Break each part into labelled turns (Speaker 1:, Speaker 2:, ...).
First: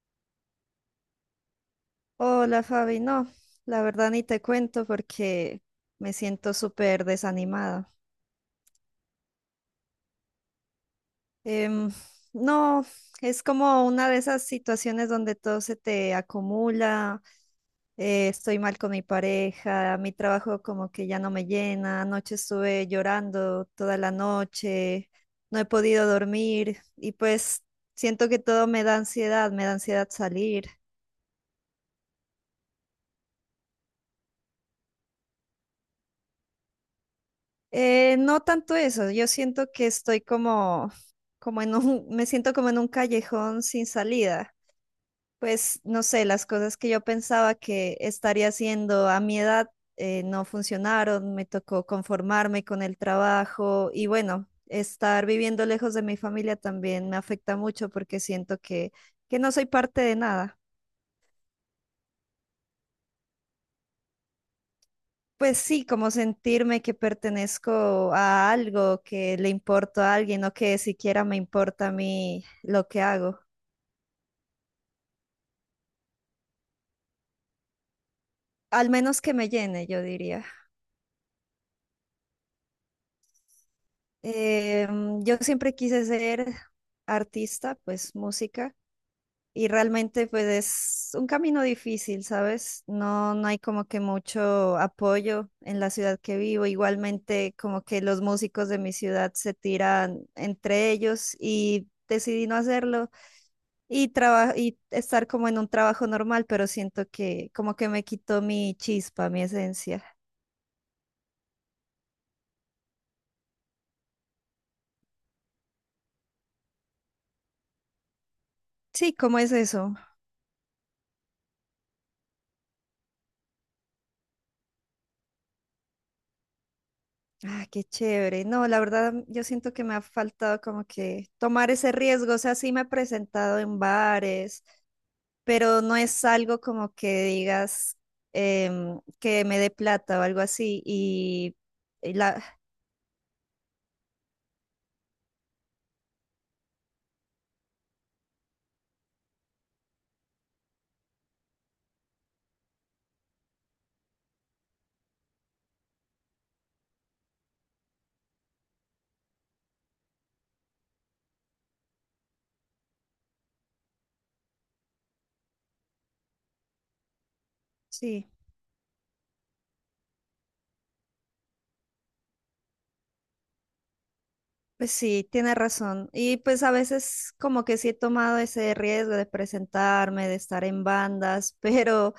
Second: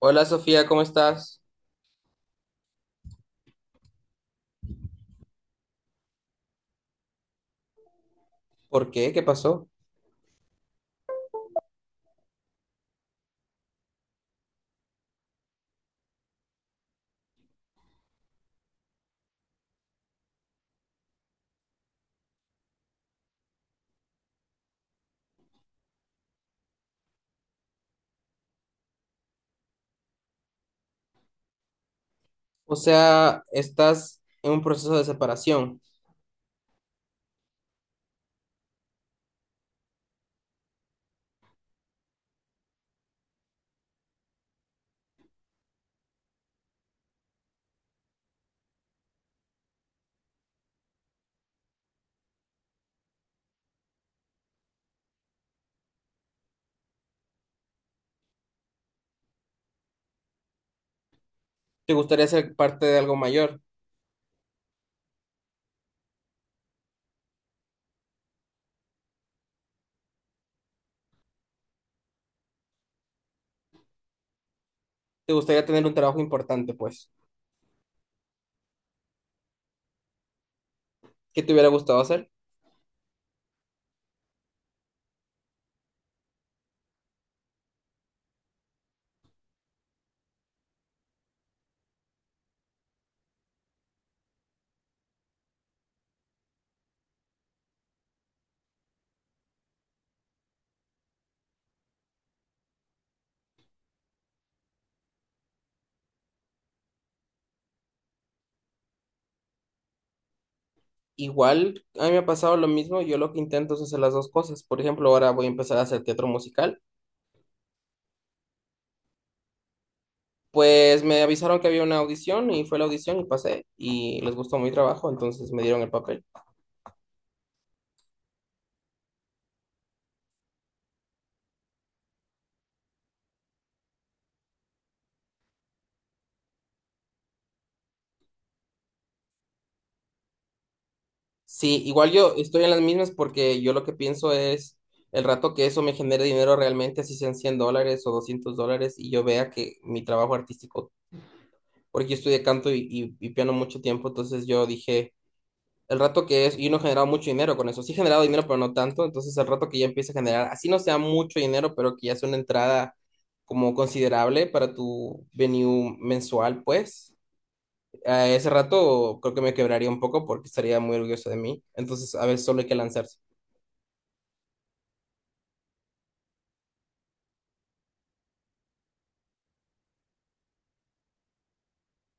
Speaker 1: Hola Sofía, ¿cómo estás?
Speaker 2: Hola Fabi, no, la verdad ni te cuento porque me siento súper desanimada.
Speaker 1: ¿Por qué? ¿Qué pasó?
Speaker 2: Em, no, es como una de esas situaciones donde todo se te acumula, estoy mal con mi pareja, mi trabajo como que ya no me llena, anoche estuve llorando toda la noche, no he podido dormir y pues siento que todo me da ansiedad salir.
Speaker 1: O sea, estás en un proceso de separación.
Speaker 2: No tanto eso, yo siento que estoy como, me siento como en un callejón sin salida. Pues no sé, las cosas que yo pensaba que estaría haciendo a mi edad no funcionaron, me tocó conformarme con el trabajo y bueno, estar viviendo lejos de mi familia también me afecta mucho porque siento que no soy parte de nada.
Speaker 1: ¿Te gustaría ser parte de algo mayor?
Speaker 2: Pues sí, como sentirme que pertenezco a algo, que le importo a alguien o que siquiera me importa a mí lo que hago.
Speaker 1: ¿Te gustaría tener un trabajo importante, pues?
Speaker 2: Al menos que me llene, yo diría.
Speaker 1: ¿Qué te hubiera gustado hacer?
Speaker 2: Yo siempre quise ser artista, pues música, y realmente pues es un camino difícil, ¿sabes? No hay como que mucho apoyo en la ciudad que vivo. Igualmente como que los músicos de mi ciudad se tiran entre ellos y decidí no hacerlo y, y estar como en un trabajo normal, pero siento que como que me quitó mi chispa, mi esencia.
Speaker 1: Igual, a mí me ha pasado lo mismo. Yo lo que intento es hacer las dos cosas. Por ejemplo, ahora voy a empezar a hacer teatro musical.
Speaker 2: Sí, ¿cómo es eso?
Speaker 1: Pues me avisaron que había una audición y fue la audición y pasé y les gustó mi trabajo, entonces me dieron el papel.
Speaker 2: Ah, qué chévere. No, la verdad, yo siento que me ha faltado como que tomar ese riesgo. O sea, sí me he presentado en bares, pero no es algo como que digas que me dé plata o algo así.
Speaker 1: Sí, igual
Speaker 2: Y
Speaker 1: yo
Speaker 2: la,
Speaker 1: estoy en las mismas porque yo lo que pienso es el rato que eso me genere dinero realmente, así sean $100 o $200, y yo vea que mi trabajo artístico, porque yo estudié canto y piano mucho tiempo, entonces yo dije, el rato que es, y no he generado mucho dinero con eso, sí he generado dinero, pero no tanto, entonces el rato que ya empiece a generar, así no sea mucho dinero, pero que ya sea una entrada como considerable para tu venue mensual, pues. A
Speaker 2: sí.
Speaker 1: ese rato creo que me quebraría un poco porque estaría muy orgulloso de mí. Entonces, a veces solo hay que lanzarse.
Speaker 2: Pues sí, tiene razón. Y pues a veces como que sí he tomado ese riesgo de presentarme, de estar en bandas, pero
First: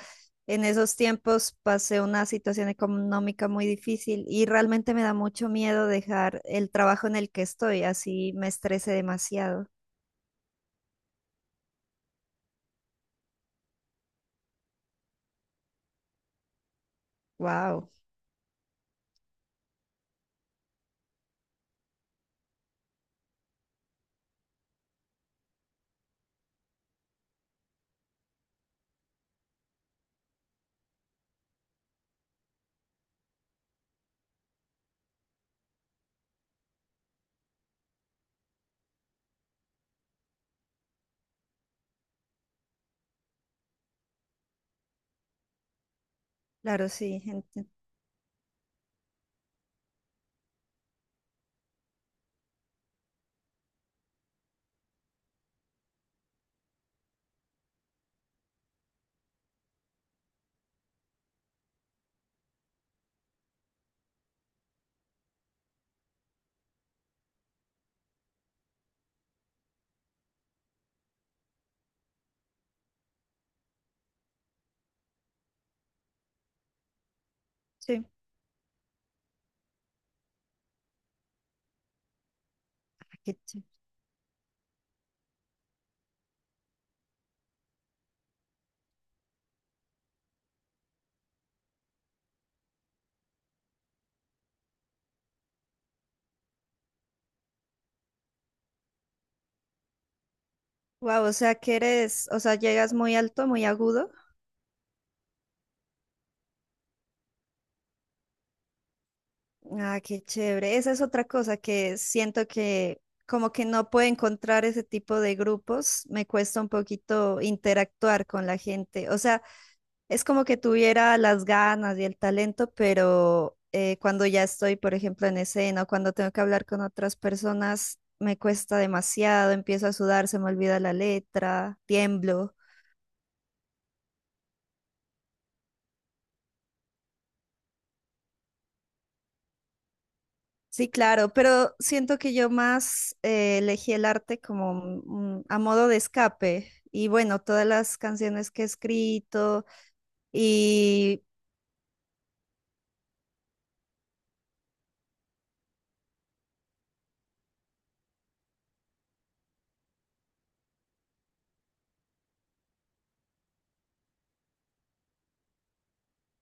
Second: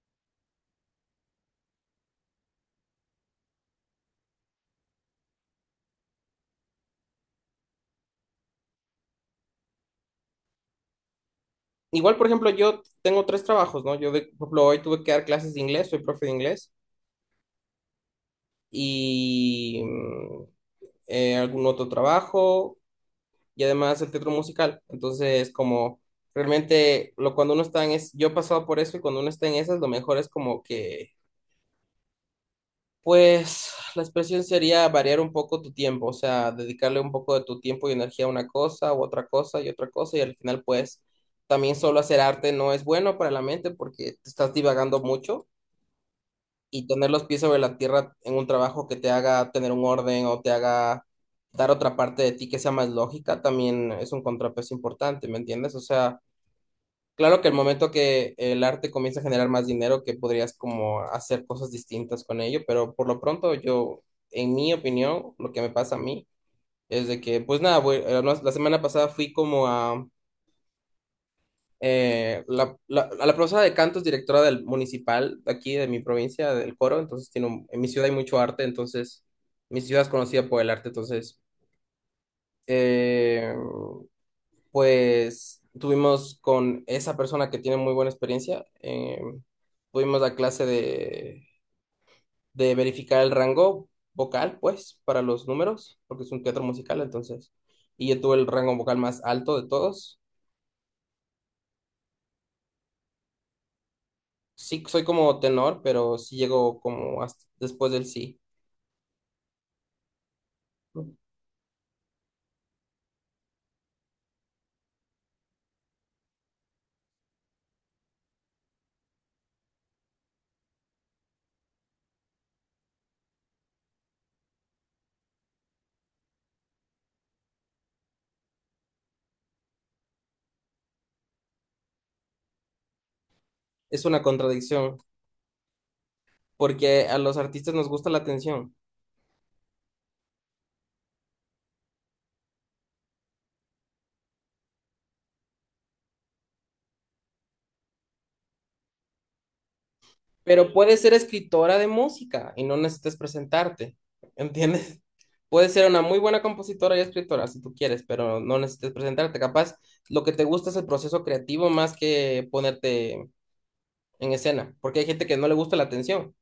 Speaker 2: en esos tiempos pasé una situación económica muy difícil y realmente me da mucho miedo dejar el trabajo en el que estoy, así me estresé demasiado.
Speaker 1: Igual, por ejemplo, yo tengo tres trabajos, ¿no? Yo, de, por ejemplo, hoy tuve que dar clases de inglés, soy profe de inglés,
Speaker 2: Wow.
Speaker 1: y algún otro trabajo, y además el teatro musical. Entonces, como realmente, lo, cuando uno está en es, yo he pasado por eso, y cuando uno está en esas, lo mejor es como que, pues, la expresión sería variar un poco tu tiempo, o sea, dedicarle un poco de tu tiempo y energía a una cosa, u otra cosa, y al final, pues, también solo hacer arte no es bueno para la mente porque te estás divagando mucho y
Speaker 2: Claro,
Speaker 1: tener
Speaker 2: sí,
Speaker 1: los pies sobre
Speaker 2: gente.
Speaker 1: la tierra en un trabajo que te haga tener un orden o te haga dar otra parte de ti que sea más lógica, también es un contrapeso importante, ¿me entiendes? O sea, claro que el momento que el arte comienza a generar más dinero, que podrías como hacer cosas distintas con ello, pero por lo pronto yo, en mi opinión, lo que me pasa a mí es de que, pues nada, no, la semana pasada fui como a la profesora de canto es directora del municipal de aquí de mi provincia, del coro, entonces en mi
Speaker 2: Sí.
Speaker 1: ciudad hay mucho arte, entonces mi ciudad es conocida por el arte, entonces eh, pues tuvimos con esa persona que tiene muy buena experiencia, tuvimos la clase de verificar el rango vocal, pues, para los números, porque es un teatro musical, entonces, y yo tuve el rango vocal más alto de todos.
Speaker 2: Wow, o sea que eres, o sea, llegas muy alto, muy agudo.
Speaker 1: Sí, soy como tenor, pero sí llego como hasta después del sí.
Speaker 2: Ah, qué chévere. Esa es
Speaker 1: ¿No?
Speaker 2: otra cosa que siento que como que no puedo encontrar ese tipo de grupos. Me cuesta un poquito interactuar con la gente. O sea, es como que tuviera las ganas y el talento, pero cuando ya estoy, por ejemplo, en escena o cuando tengo que hablar con otras personas, me cuesta demasiado. Empiezo a sudar, se me olvida la letra, tiemblo.
Speaker 1: Es una contradicción, porque a los artistas nos gusta la atención.
Speaker 2: Sí, claro, pero siento que yo más elegí el arte como a modo de escape. Y bueno, todas las canciones que he escrito.
Speaker 1: Pero puedes ser escritora de música y no necesitas presentarte, ¿entiendes? Puedes ser una muy buena compositora y escritora si tú quieres, pero no necesitas presentarte. Capaz lo que te gusta es el proceso creativo más que ponerte en escena, porque hay gente que no le gusta la atención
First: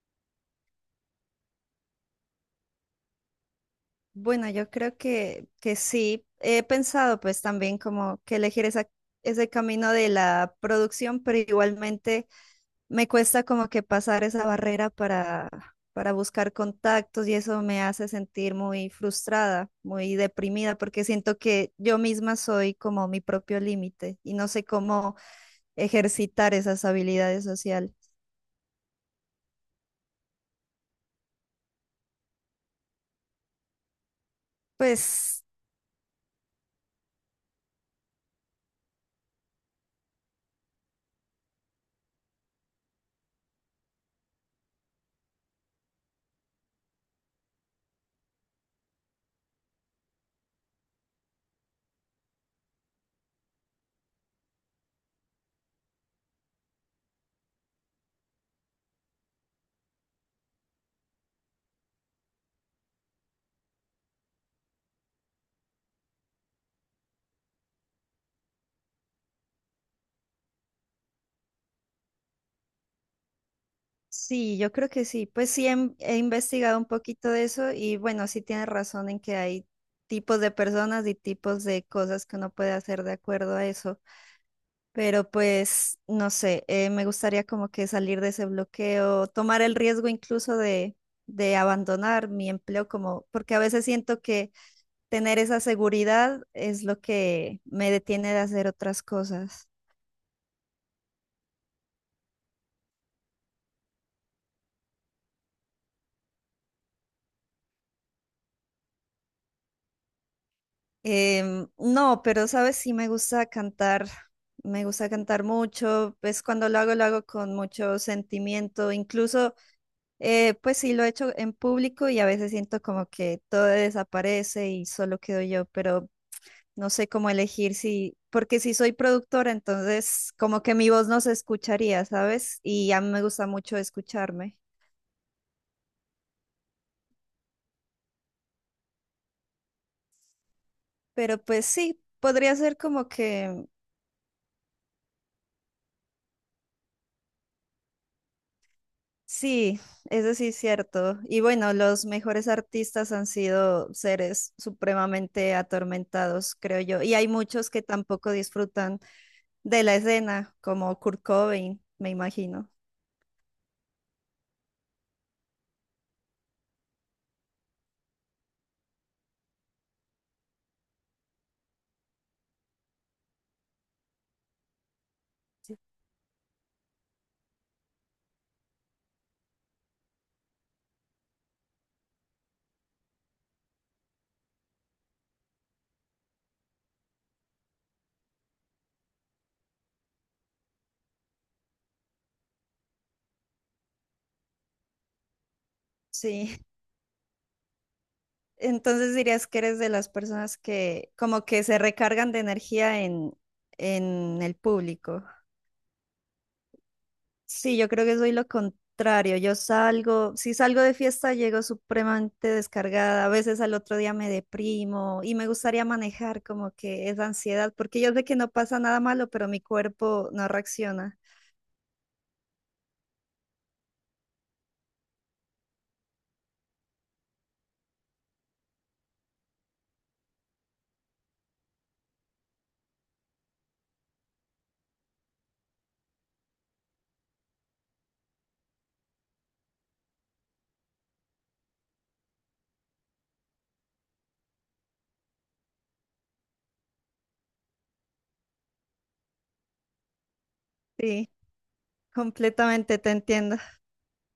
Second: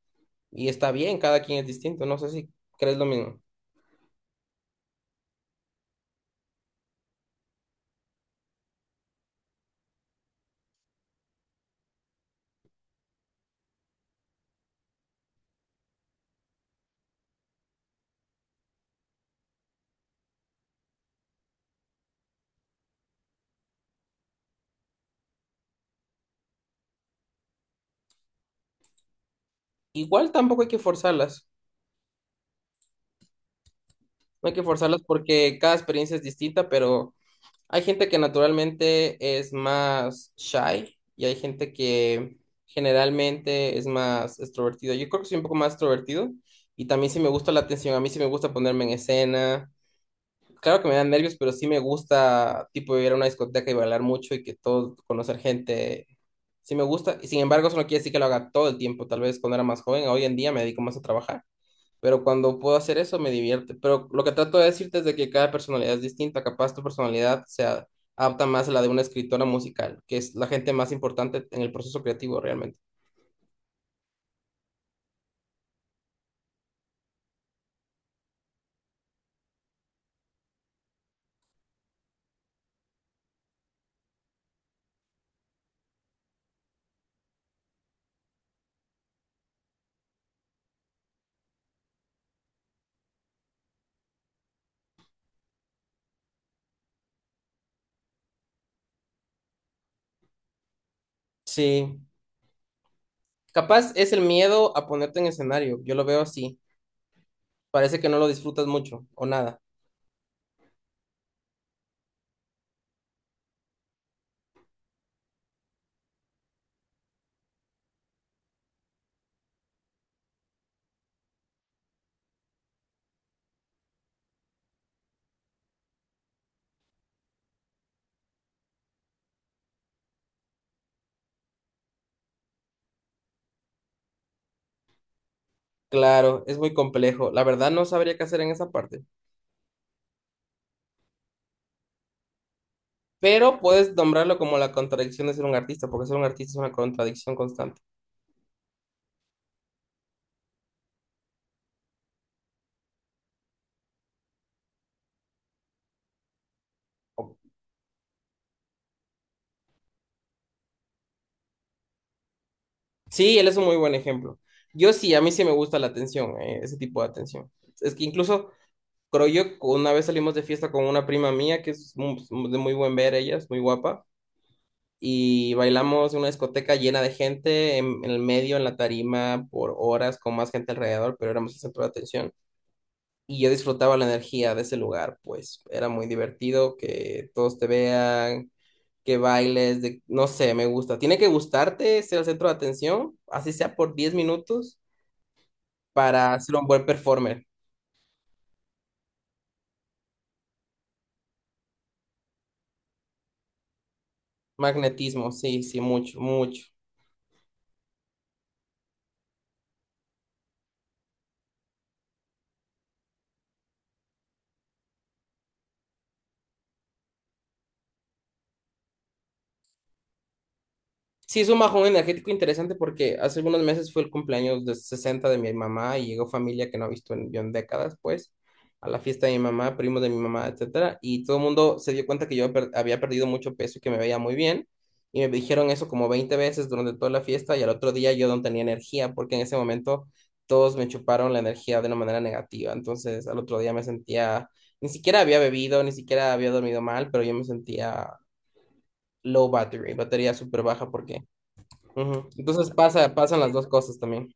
Speaker 1: y está bien, cada quien es distinto, no sé si crees lo mismo.
Speaker 2: Bueno, yo creo que sí. He pensado pues también como que elegir esa, ese camino de la producción, pero igualmente me cuesta como que pasar esa barrera para buscar contactos y eso me hace sentir muy frustrada, muy deprimida, porque siento que yo misma soy como mi propio límite y no sé cómo ejercitar esas habilidades sociales.
Speaker 1: Igual tampoco hay que forzarlas. No hay que forzarlas
Speaker 2: Pues
Speaker 1: porque cada experiencia es distinta, pero hay gente que naturalmente es más shy y hay gente que generalmente es más extrovertido. Yo creo que soy un poco más extrovertido y también sí me gusta la atención, a mí sí me gusta ponerme en escena. Claro que me dan nervios, pero sí me gusta tipo ir a una discoteca y bailar mucho y que todo, conocer gente, sí me gusta. Y sin embargo, eso no quiere decir que lo haga todo el tiempo, tal vez cuando era más joven, hoy en día me dedico más a trabajar, pero cuando puedo hacer eso me divierte. Pero lo que trato de decirte es de que cada personalidad es distinta. Capaz tu personalidad se adapta más a la de una escritora musical, que es la gente más importante en el proceso creativo realmente.
Speaker 2: sí, yo creo que sí. Pues sí, he investigado un poquito de eso y bueno, sí tienes razón en que hay tipos de personas y tipos de cosas que uno puede hacer de acuerdo a eso. Pero pues, no sé, me gustaría como que salir de ese bloqueo, tomar el riesgo incluso de abandonar mi empleo, como, porque a veces siento que tener esa seguridad es lo que me detiene de hacer otras cosas.
Speaker 1: Sí. Capaz es el miedo a ponerte en escenario. Yo lo veo así. Parece que no lo disfrutas mucho o nada.
Speaker 2: No, pero sabes, sí me gusta cantar mucho, pues cuando lo hago con mucho sentimiento, incluso, pues sí lo he hecho en público y a veces siento como que todo desaparece y solo quedo yo, pero no sé cómo elegir si, porque si soy productora, entonces como que mi voz no se escucharía, ¿sabes? Y a mí me gusta mucho escucharme,
Speaker 1: Claro, es muy complejo. La verdad no sabría qué hacer en esa parte.
Speaker 2: pero pues sí, podría ser como
Speaker 1: Pero
Speaker 2: que...
Speaker 1: puedes nombrarlo como la contradicción de ser un artista, porque ser un artista es una contradicción constante.
Speaker 2: Sí, eso sí es cierto. Y bueno, los mejores artistas han sido seres supremamente atormentados, creo yo. Y hay muchos que tampoco disfrutan de la escena, como Kurt Cobain, me imagino.
Speaker 1: Sí, él es un muy buen ejemplo. Yo sí, a mí sí me gusta la atención, ese tipo de atención. Es que incluso, creo yo, una vez salimos de fiesta con una prima mía, que es de muy buen ver ella, es muy guapa, y bailamos en una discoteca llena de gente, en el medio, en la tarima, por horas, con más gente alrededor, pero éramos el centro de atención. Y yo disfrutaba la energía de ese lugar, pues era muy divertido que todos te vean, que bailes, de, no sé, me gusta. Tiene que gustarte ser el centro de atención, así sea por 10 minutos para ser
Speaker 2: Sí.
Speaker 1: un buen performer.
Speaker 2: Entonces dirías que eres de las personas que como que se recargan de energía en el público.
Speaker 1: Magnetismo, sí, sí, mucho, mucho.
Speaker 2: Sí, yo creo que soy lo contrario. Yo salgo, si salgo de fiesta, llego supremamente descargada. A veces al otro día me deprimo y me gustaría manejar como que esa ansiedad, porque yo sé que no pasa nada malo, pero mi cuerpo no reacciona.
Speaker 1: Sí, es un bajón energético interesante porque hace algunos meses fue el cumpleaños de 60 de mi mamá y llegó familia que no ha visto en, yo en décadas, pues, a la fiesta de mi mamá, primos de mi mamá, etcétera, y todo el mundo se dio cuenta que yo había perdido mucho peso y que me veía muy bien, y me dijeron eso como 20 veces durante toda la fiesta y al otro día yo no tenía energía porque en ese momento todos me chuparon la energía de una manera negativa, entonces al otro día me sentía, ni siquiera había bebido, ni siquiera había dormido mal, pero yo me sentía low battery, batería súper baja porque.
Speaker 2: Sí,
Speaker 1: Ujú. Entonces
Speaker 2: completamente te
Speaker 1: pasa, pasan las
Speaker 2: entiendo.
Speaker 1: dos cosas también.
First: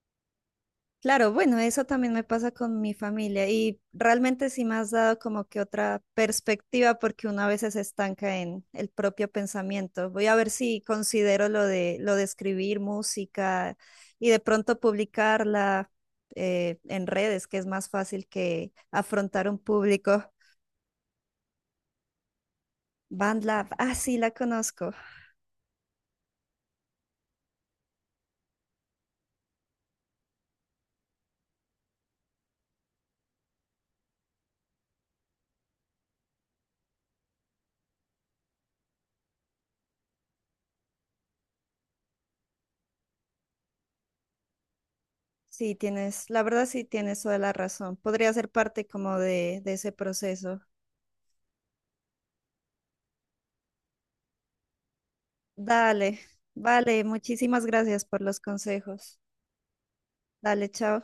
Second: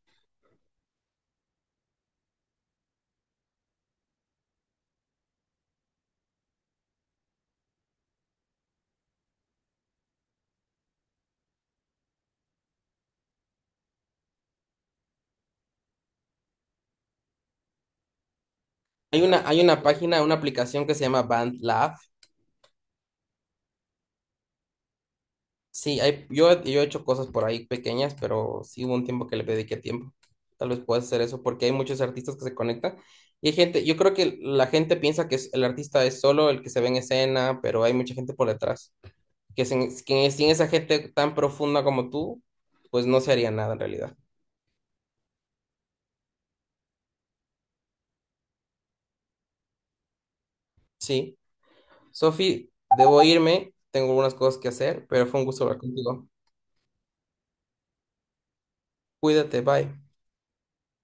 Speaker 2: Claro, bueno, eso también me pasa con mi familia y realmente sí me has dado como que otra perspectiva porque uno a veces se estanca en el propio pensamiento. Voy a ver si considero lo de escribir música y de pronto publicarla en redes, que es más fácil que
Speaker 1: Hay una,
Speaker 2: afrontar un
Speaker 1: hay una página,
Speaker 2: público.
Speaker 1: una aplicación que se llama BandLab.
Speaker 2: BandLab, ah, sí, la conozco.
Speaker 1: Sí, hay, yo he hecho cosas por ahí pequeñas, pero sí hubo un tiempo que le dediqué tiempo. Tal vez puedas hacer eso porque hay muchos artistas que se conectan. Y hay gente, yo creo que la gente piensa que el artista es solo el que se ve en escena, pero hay mucha gente por detrás. Que sin esa gente tan profunda como tú, pues no se haría nada en realidad.
Speaker 2: Sí, tienes, la verdad sí tienes toda la razón. Podría ser parte como de ese proceso.
Speaker 1: Sí. Sofi, debo irme, tengo algunas cosas que hacer, pero fue un gusto hablar
Speaker 2: Dale,
Speaker 1: contigo.
Speaker 2: vale, muchísimas gracias por los consejos.
Speaker 1: Cuídate, bye.
Speaker 2: Dale, chao.